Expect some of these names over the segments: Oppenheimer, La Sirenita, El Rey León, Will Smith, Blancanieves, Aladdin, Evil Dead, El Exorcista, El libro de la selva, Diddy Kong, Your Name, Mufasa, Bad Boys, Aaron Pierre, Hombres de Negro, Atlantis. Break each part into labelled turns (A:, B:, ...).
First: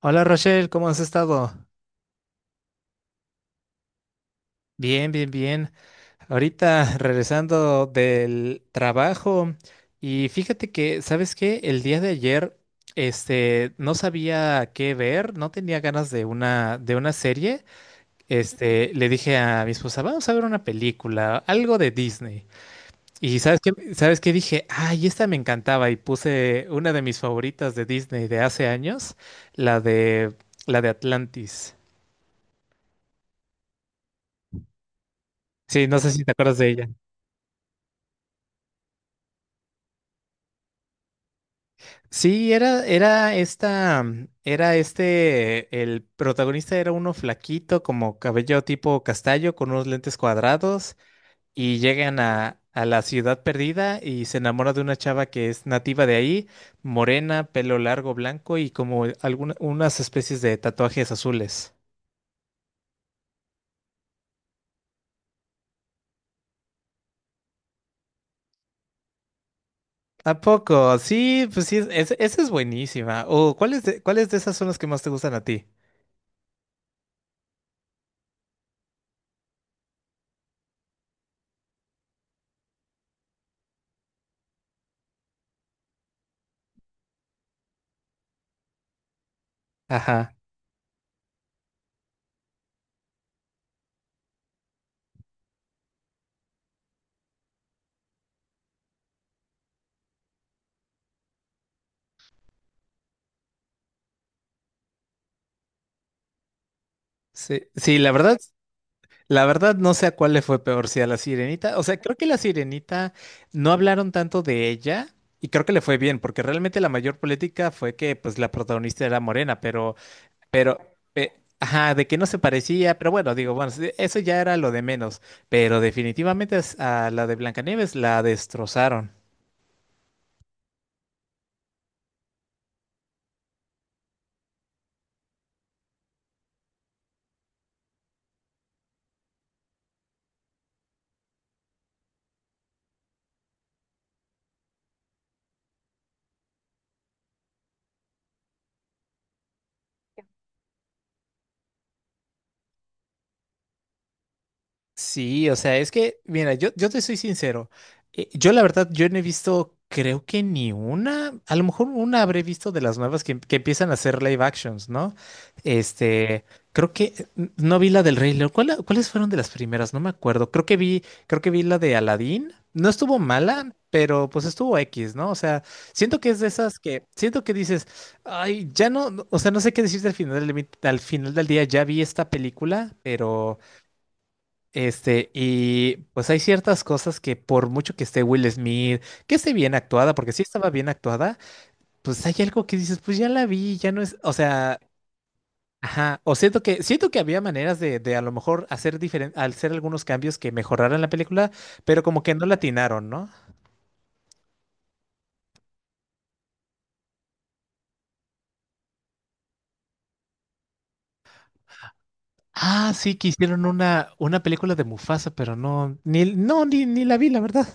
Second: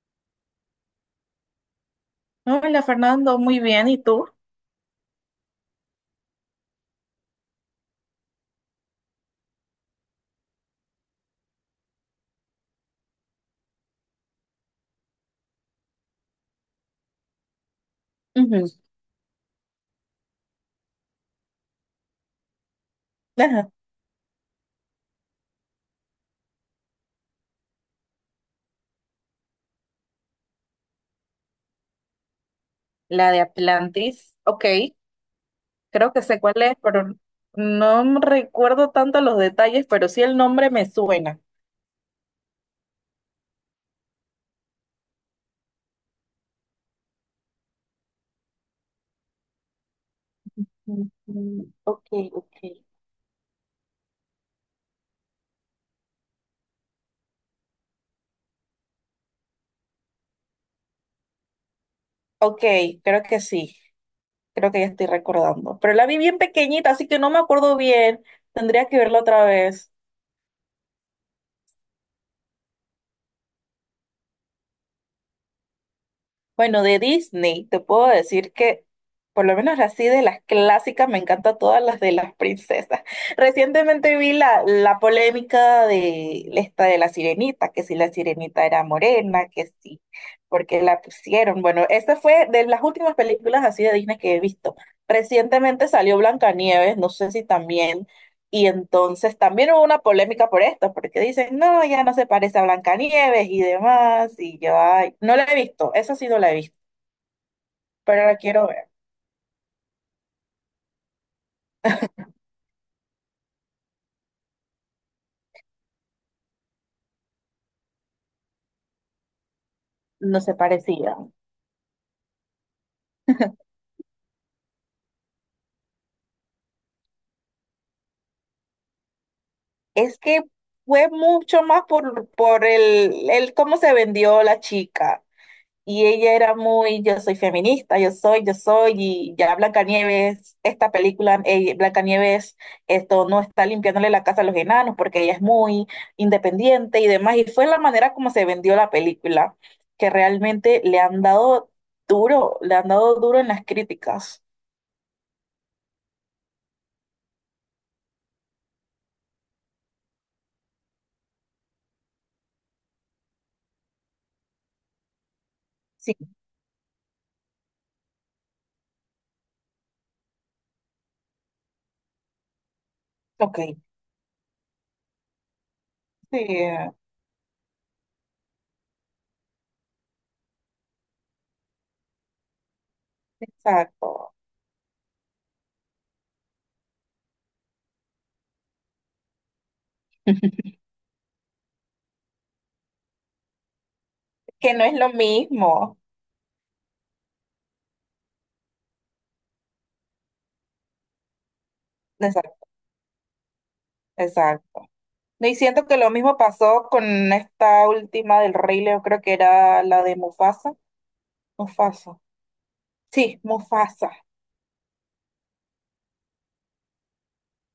A: Hola Rochelle, ¿cómo has estado?
B: Hola Fernando, muy bien. ¿Y tú?
A: Bien, bien, bien. Ahorita regresando del trabajo y fíjate que, ¿sabes qué? El día de ayer, no sabía qué ver, no tenía ganas de una serie.
B: Ujú.
A: Le dije a mi esposa, vamos a ver una película, algo de Disney. Y ¿sabes
B: Ajá.
A: qué? ¿Sabes qué? Dije, ay, esta me encantaba y puse una de mis favoritas de Disney de hace años, la de, la de Atlantis.
B: La de Atlantis. Ok,
A: Sí, no sé
B: creo
A: si
B: que
A: te
B: sé
A: acuerdas
B: cuál
A: de
B: es,
A: ella.
B: pero no me recuerdo tanto los detalles, pero sí el nombre me suena.
A: Sí, era el protagonista era uno flaquito, como cabello tipo castaño, con unos lentes cuadrados,
B: Ujú.
A: y
B: Ok,
A: llegan
B: ok.
A: a la ciudad perdida y se enamora de una chava que es nativa de ahí, morena, pelo largo, blanco y como algunas unas especies de tatuajes azules.
B: Ok, creo que sí. Creo que ya estoy recordando. Pero la vi bien pequeñita, así que no me acuerdo bien. Tendría que verla otra vez.
A: ¿A poco? Sí, pues sí, esa es buenísima. O cuáles de esas son las que más te gustan a ti?
B: Bueno, de Disney, te puedo decir que, por lo menos así de las clásicas, me encantan todas las de las princesas. Recientemente vi la polémica de esta de la sirenita, que si la sirenita era morena, que sí,
A: Ajá.
B: porque la pusieron. Bueno, esta fue de las últimas películas así de Disney que he visto. Recientemente salió Blancanieves, no sé si también, y entonces también hubo una polémica por esto, porque dicen, no, ya no se parece a Blancanieves y demás, y yo, ay, no la he visto, eso sí no la he visto,
A: Sí, sí, la
B: pero la
A: verdad.
B: quiero ver.
A: La verdad no sé a cuál le fue peor, si a la Sirenita, o sea, creo que la Sirenita no hablaron tanto de ella y creo que le fue bien, porque realmente la mayor política fue que pues la protagonista era morena, pero,
B: No se
A: pero,
B: parecía.
A: pe- ajá, de que no se parecía, pero bueno, digo, bueno, sí, eso ya era lo de menos, pero definitivamente a la de Blancanieves la destrozaron.
B: Es que fue mucho más por, por el cómo se vendió la chica. Y ella era muy, yo soy feminista, yo soy, y ya Blancanieves, esta película, Blancanieves, esto no está limpiándole la casa a los enanos porque ella es muy independiente y demás. Y fue la manera como se vendió la película, que realmente le han dado duro, le han dado duro en las críticas.
A: Sí, o sea, es que, mira, yo te soy sincero. Yo la verdad, yo no he visto, creo que ni una, a lo mejor una habré visto de las nuevas que empiezan a hacer live actions, ¿no?
B: Sí,
A: Este, creo que no vi la del Rey León. Cuáles fueron de las primeras? No me acuerdo. Creo que vi la de Aladdin. No estuvo
B: ok,
A: mala, pero pues estuvo X, ¿no? O sea, siento que
B: sí,
A: es de esas que, siento que dices, ay, ya o sea, no sé qué decirte al final al final del día, ya vi esta película, pero...
B: exacto.
A: Y pues hay ciertas cosas que por mucho que esté Will Smith, que esté bien actuada, porque sí estaba bien actuada, pues hay algo que dices, pues ya la vi, ya no es, o
B: Que
A: sea,
B: no es lo mismo.
A: ajá, o siento que había maneras de a lo mejor hacer diferente, hacer algunos cambios que mejoraran la película, pero como que no la
B: Exacto,
A: atinaron, ¿no?
B: exacto. No, y siento que lo mismo pasó con esta última del Rey León, creo que era la de Mufasa. Mufasa.
A: Ah, sí, que
B: Sí,
A: hicieron
B: Mufasa.
A: una película de Mufasa, pero ni la vi, la verdad.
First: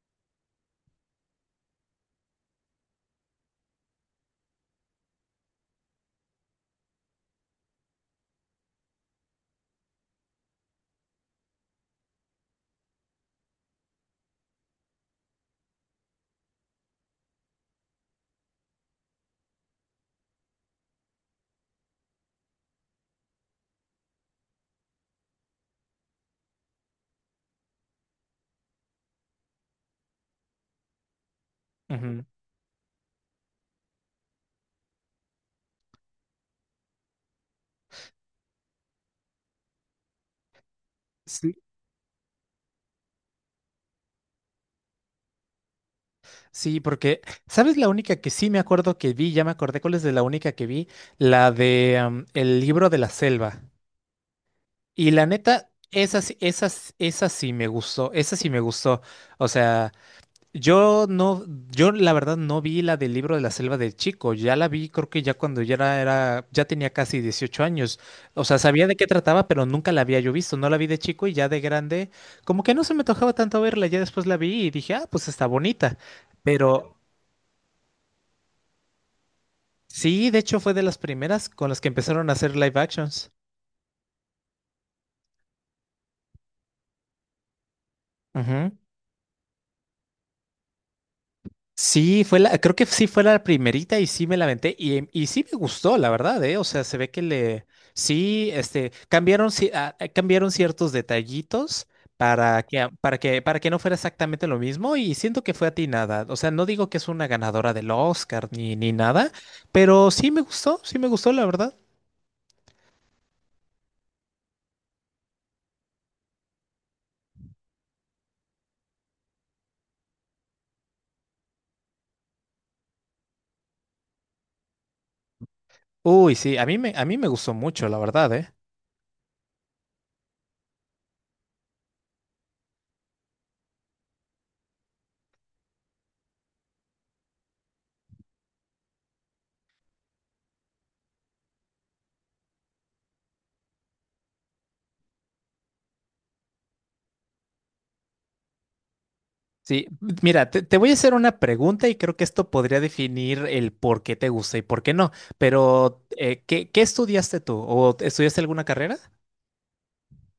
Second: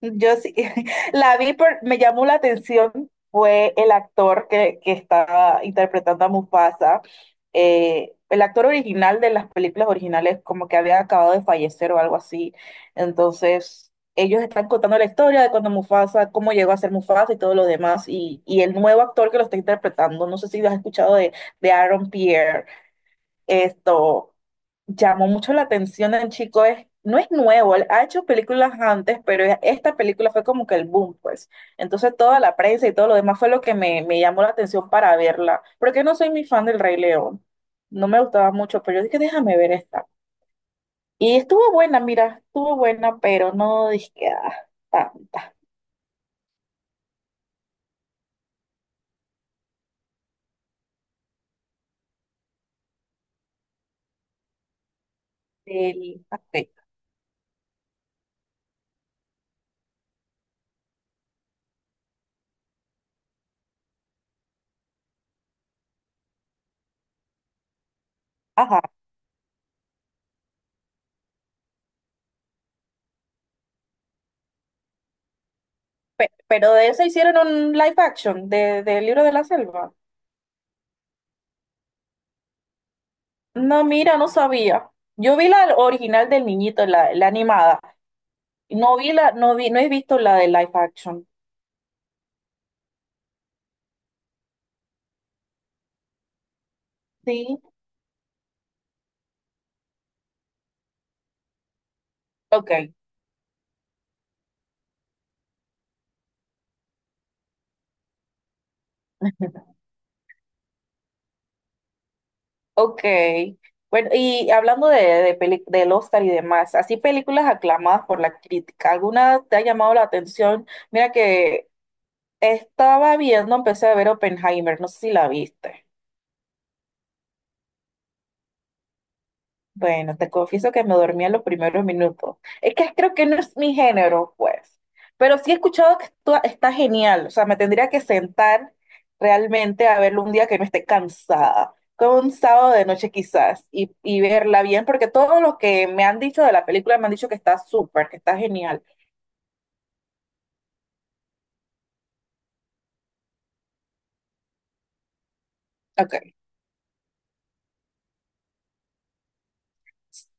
B: Yo sí, la vi, por, me llamó la atención, fue el actor que estaba interpretando a Mufasa. El actor original de las películas originales como que había acabado de fallecer o algo así. Entonces, ellos están contando la historia de cuando Mufasa, cómo llegó a ser Mufasa y todo lo demás. Y el nuevo actor que lo está interpretando, no sé si lo has escuchado de Aaron Pierre. Esto llamó mucho la atención del chico, es, no es nuevo, él ha hecho películas antes, pero esta película fue como que el boom, pues. Entonces
A: Ujú.
B: toda la prensa y todo lo demás fue lo que me llamó la atención para verla, porque no soy muy fan del Rey León, no me gustaba mucho, pero yo dije, déjame ver esta. Y
A: Sí.
B: estuvo buena, mira, estuvo buena, pero no dije que ah, tanta
A: Sí, porque, ¿sabes la única que sí me acuerdo que vi? Ya me acordé cuál es de la única que vi, la de El libro de la selva. Y la neta,
B: del aspecto.
A: esa sí me gustó, esa sí me gustó. O sea, yo no, yo la verdad no vi la del libro de la selva de chico, ya la vi creo que ya cuando ya ya tenía casi 18 años. O sea,
B: Ajá,
A: sabía de qué trataba, pero nunca la había yo visto, no la vi de chico y ya de grande, como que no se me tocaba tanto verla, ya después la vi y dije, ah, pues está bonita,
B: pero de
A: pero...
B: eso hicieron un live action de, del libro de la selva.
A: Sí, de hecho fue de las primeras con las que empezaron a hacer live actions.
B: No, mira, no sabía. Yo vi la original del niñito, la animada.
A: Ujú.
B: No vi la, no vi, no he visto la de live action.
A: Sí, fue la, creo que sí fue la primerita y sí me la aventé y, y sí me gustó, la verdad, ¿eh? O sea, se ve que
B: Sí.
A: le, sí, cambiaron, cambiaron ciertos detallitos para
B: Ok,
A: que, a- para que no fuera exactamente lo mismo y siento que fue atinada. O sea, no digo que es una ganadora del Oscar ni, ni nada, pero sí me gustó, la verdad.
B: ok. Bueno, y hablando de, del Oscar y demás, así películas aclamadas por la crítica, ¿alguna te ha llamado la atención? Mira que estaba viendo, empecé a ver Oppenheimer, no sé si la viste.
A: Uy, sí, a mí me gustó mucho, la verdad, ¿eh?
B: Bueno, te confieso que me dormía en los primeros minutos. Es que creo que no es mi género, pues. Pero sí he escuchado que esto está genial. O sea, me tendría que sentar realmente a verlo un día que no esté cansada. Como un sábado de noche quizás. Y verla bien, porque todo lo que me han dicho de la película me han dicho que está súper, que está genial.
A: Sí, mira, te voy a hacer una pregunta y creo que esto podría definir el por qué te gusta y por qué no, pero
B: Ok.
A: ¿qué, qué estudiaste tú? ¿O estudiaste alguna carrera?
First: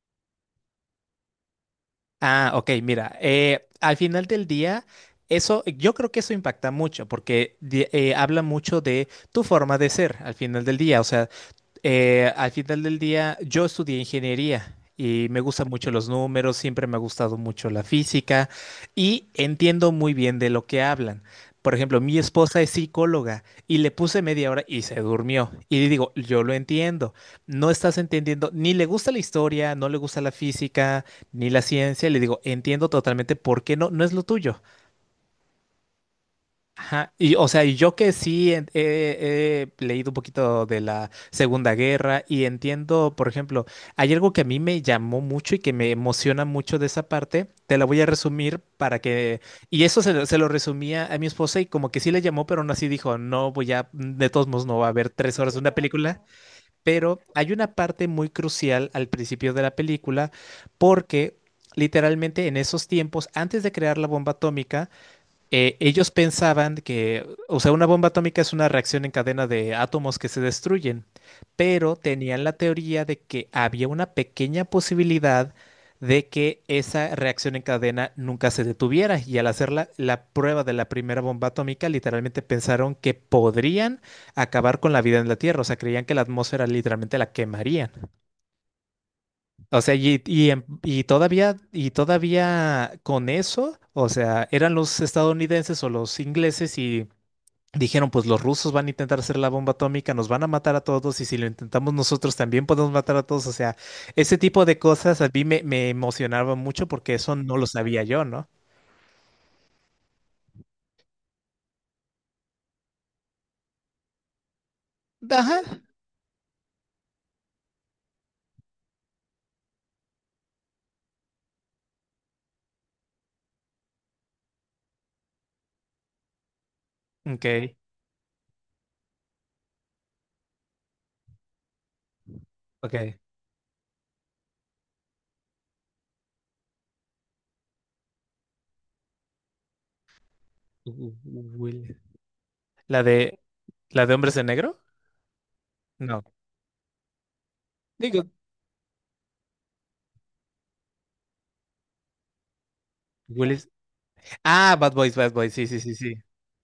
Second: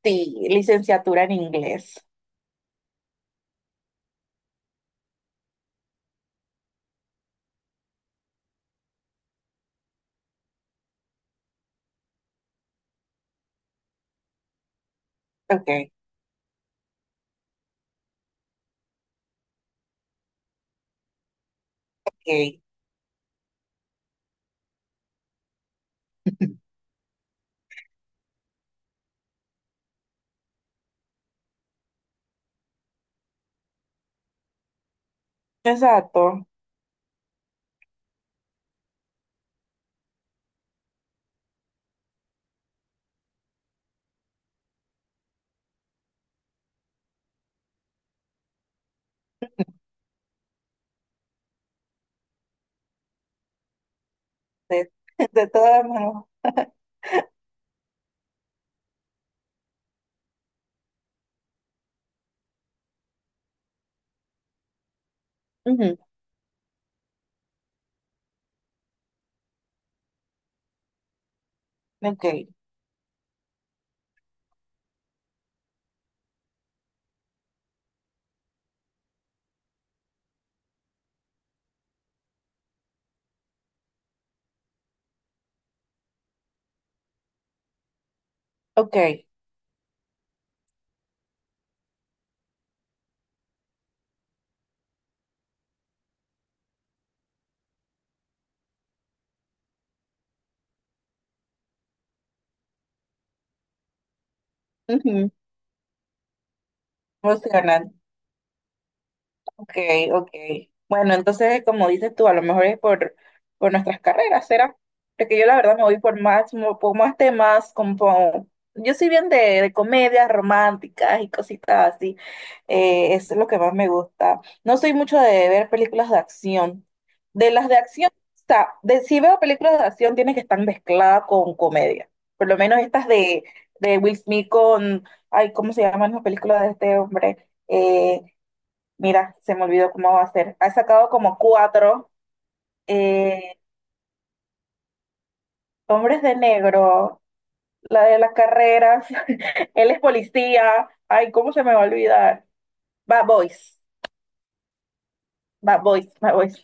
B: Sí, licenciatura en inglés.
A: Ah, ok, mira, al final del día, eso, yo creo que eso impacta mucho porque habla mucho de tu forma de ser al final del día, o sea, al final del día, yo estudié ingeniería y me gustan
B: Ok,
A: mucho los números, siempre me ha gustado mucho la física y entiendo muy bien de lo que hablan. Por ejemplo, mi
B: ok.
A: esposa es psicóloga y le puse media hora y se durmió. Y le digo, yo lo entiendo, no estás entendiendo, ni le gusta la historia, no le gusta la física, ni la ciencia. Le digo, entiendo totalmente por qué no, no es lo tuyo.
B: Exacto.
A: Ajá, y o sea, y yo que sí he leído un poquito de la Segunda Guerra y entiendo, por ejemplo, hay algo que a mí me llamó mucho y que me emociona mucho de esa parte, te la voy a resumir para que, y lo se lo resumía a mi esposa y como que sí le llamó, pero aún así dijo, no voy a, de todos modos no va a
B: De,
A: haber tres
B: de
A: horas de una
B: todas
A: película,
B: maneras.
A: pero hay una parte muy crucial al principio de la película porque... Literalmente en esos tiempos, antes de crear la bomba atómica,
B: Ujú.
A: ellos pensaban que, o sea, una bomba atómica es una reacción en cadena de átomos que se destruyen, pero
B: Ok,
A: tenían la teoría de que había una pequeña posibilidad de que esa reacción en cadena nunca se detuviera y al hacer la prueba de la primera bomba atómica literalmente pensaron que podrían acabar con la vida en la Tierra, o sea, creían que la atmósfera literalmente la quemarían.
B: ok.
A: O sea, y todavía con eso, o sea, eran los estadounidenses o los ingleses y dijeron, pues los rusos van a intentar hacer la bomba atómica, nos van a matar a todos y si lo intentamos nosotros también podemos matar a todos. O sea, ese tipo de cosas a
B: Ujú.
A: mí me, me emocionaba mucho porque eso no lo
B: Emocionante.
A: sabía yo, ¿no?
B: Ok, ok. Bueno, entonces, como dices tú, a lo mejor es por nuestras carreras, ¿será? Porque yo la
A: Ajá.
B: verdad me voy por más, por más temas, como yo soy bien de comedias románticas y cositas así. Eso es lo que más me gusta. No soy mucho de ver películas de acción. De las
A: Ok,
B: de acción, o sea, de, si veo películas de acción, tiene que estar mezclada con comedia. Por lo menos estas
A: ok.
B: de Will Smith con, ay, ¿cómo se llaman las películas de este hombre? Eh, Mira, se me olvidó cómo va a ser. Ha sacado
A: U-
B: como
A: Will-
B: cuatro.
A: La de,
B: eh,
A: la de hombres de negro.
B: Hombres
A: No.
B: de Negro, la de
A: Digo,
B: las carreras. Él es policía. Ay, ¿cómo se me va a olvidar? Bad
A: Willis.
B: Boys.
A: Ah, Bad Boys, Bad Boys, sí, sí,
B: Bad
A: sí,
B: Boys,
A: sí.
B: Bad Boys.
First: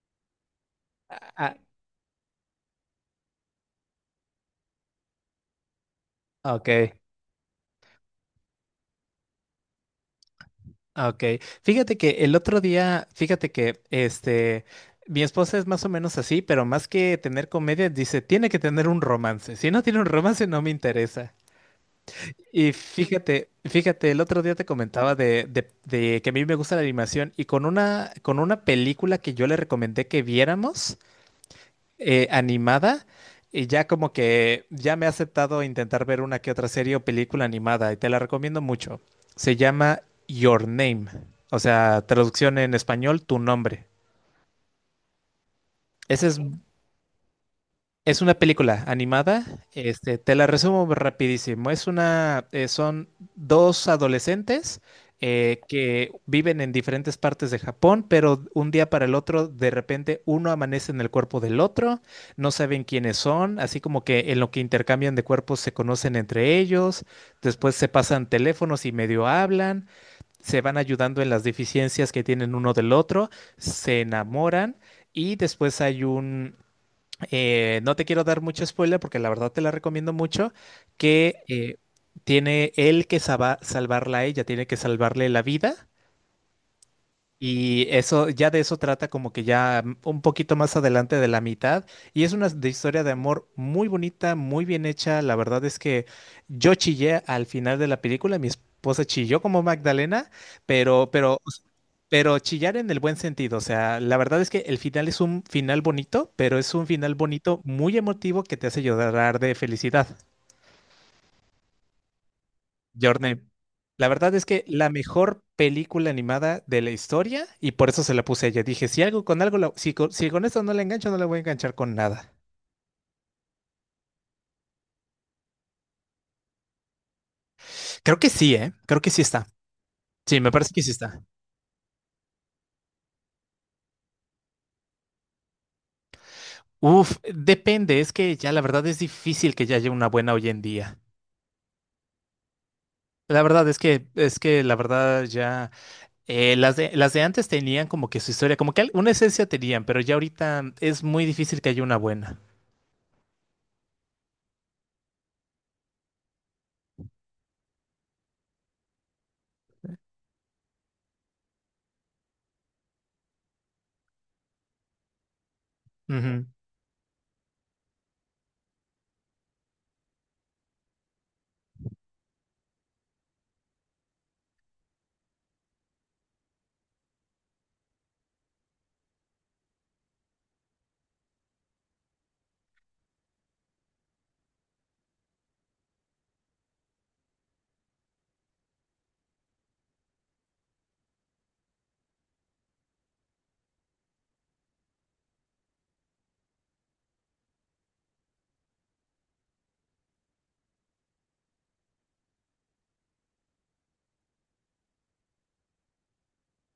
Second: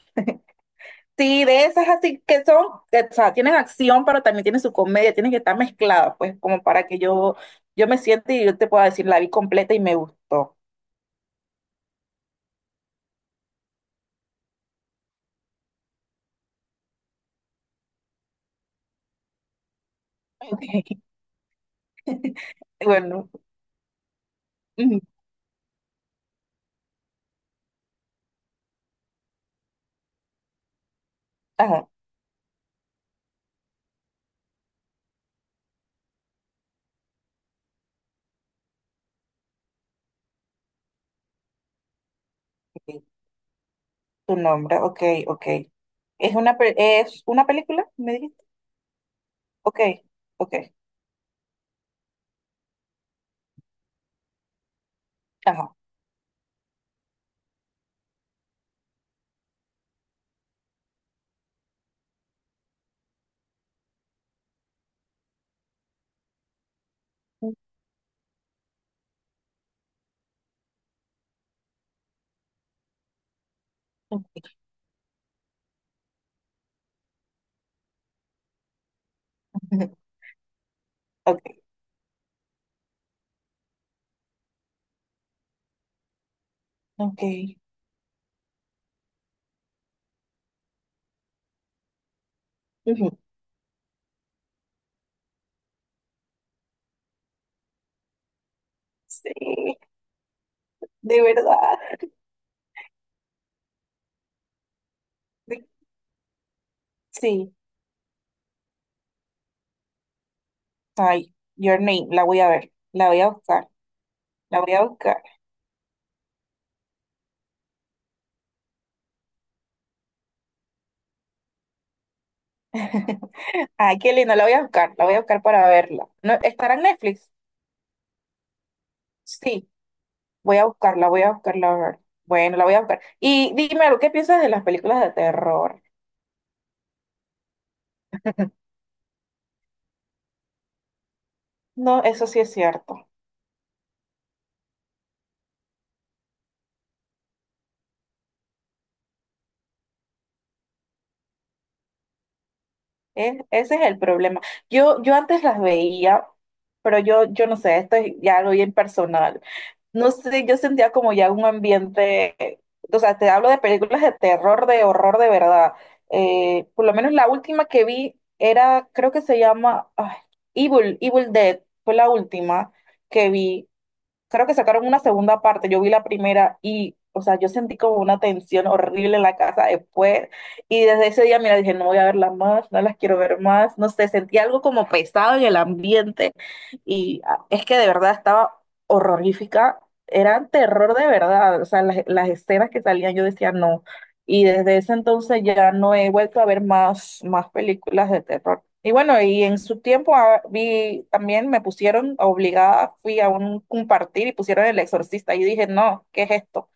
B: Sí,
A: Ah,
B: de esas así que son, que, o sea, tienen acción, pero también tienen su comedia, tienen que estar mezcladas, pues,
A: ah,
B: como
A: ok.
B: para que yo me siente y yo te pueda decir, la vi completa y me gustó.
A: Ah, ok, fíjate que el otro día, fíjate que mi esposa es más o menos así, pero más que tener comedia, dice, tiene que tener un romance. Si no tiene un romance, no
B: Ok.
A: me interesa. Y
B: Bueno,
A: fíjate, fíjate, el otro día te
B: ujú,
A: comentaba de que a mí me gusta la animación y con con una película que yo le recomendé que viéramos
B: ajá,
A: animada y ya como que ya me ha aceptado intentar ver una que otra serie o película animada y te la recomiendo mucho. Se llama Your Name, o sea, traducción en
B: ok,
A: español, tu nombre.
B: tu nombre, ok, ok.
A: Esa
B: ¿Es
A: es...
B: una, es una película? ¿Me
A: Es una
B: dijiste?
A: película animada,
B: Ok,
A: te la
B: ok,
A: resumo rapidísimo. Es una, son dos adolescentes
B: ajá.
A: que viven en diferentes partes de Japón, pero un día para el otro, de repente uno amanece en el cuerpo del otro, no saben quiénes son, así como que en lo que intercambian de cuerpos se conocen entre ellos, después se pasan teléfonos y medio hablan, se van ayudando en las deficiencias que tienen uno del otro, se enamoran y después hay un no te quiero dar mucho spoiler porque la verdad te la recomiendo mucho,
B: Ok,
A: que tiene él que salvarla a ella, tiene que salvarle la vida.
B: ok.
A: Y eso, ya de eso trata como que ya un poquito más adelante de la mitad. Y es de historia de
B: Ujú.
A: amor muy bonita, muy bien hecha. La verdad es que yo chillé al final de la película, mi esposa chilló como
B: Sí,
A: Magdalena, pero,
B: de
A: pero
B: verdad.
A: pero chillar en el buen sentido, o sea, la verdad es que el final es un
B: de-
A: final bonito, pero es un final
B: Sí,
A: bonito muy emotivo que te hace llorar de felicidad.
B: ay, Your Name, la voy a ver, la
A: Your
B: voy a
A: Name.
B: buscar,
A: La verdad es
B: la
A: que
B: voy a
A: la
B: buscar.
A: mejor película animada de la historia y por eso se la puse a ella. Dije, si algo con algo, si con esto no la engancho, no la voy a enganchar con nada.
B: Ay, qué lindo, la voy a buscar, la voy a buscar para verla. ¿No, estará en Netflix?
A: Creo que sí, ¿eh? Creo que sí está.
B: Sí,
A: Sí, me parece que sí está.
B: voy a buscarla a ver. Bueno, la voy a buscar. Y dime algo, ¿qué piensas de las películas de terror?
A: Uf, depende, es que ya la verdad es difícil que ya haya una buena hoy en día.
B: No, eso sí es cierto.
A: La verdad es que la verdad ya... las de antes tenían como que su historia, como que una esencia tenían, pero ya ahorita es muy difícil que haya una buena.
B: Ese es el problema. Yo antes las veía, pero yo no sé, esto es ya algo bien personal. No sé, yo sentía como ya un ambiente, o sea, te hablo de películas de terror, de horror de verdad.
A: Ujú.
B: Por lo menos la última que vi era, creo que se llama ay, Evil, Evil Dead, fue la última que vi. Creo que sacaron una segunda parte, yo vi la primera y, o sea, yo sentí como una tensión horrible en la casa después y desde ese día, mira, dije, no voy a verla más, no las quiero ver más, no sé, sentí algo como pesado en el ambiente y ah, es que de verdad estaba horrorífica, era terror de verdad, o sea, las escenas que salían yo decía no, y desde ese entonces ya no he vuelto a ver más, más películas de terror. Y bueno, y en su tiempo ah, vi también me pusieron obligada, fui a un compartir y pusieron El Exorcista. Y dije, no, ¿qué es esto?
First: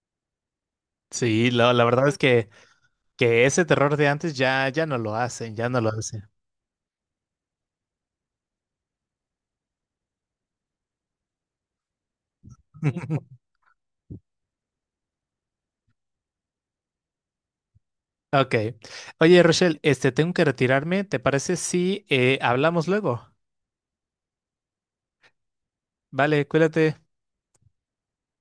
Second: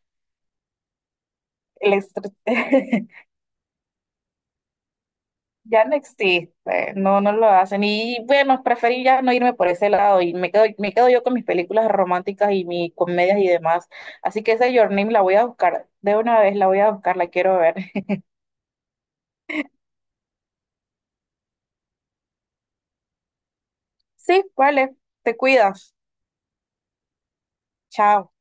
A: Sí, la
B: El
A: verdad es que ese terror de antes ya, ya no lo hacen, ya no
B: Ya
A: lo
B: no
A: hacen.
B: existe, no, no lo hacen. Y bueno, preferí ya no irme por ese lado y me quedo yo con mis películas románticas y mis comedias y demás. Así que esa Your Name la voy a buscar, de una vez la voy a buscar, la quiero ver.
A: Ok. Oye, Rochelle, tengo que retirarme. ¿Te parece si hablamos luego?
B: Sí, vale, te cuidas.
A: Vale, cuídate.
B: Chao.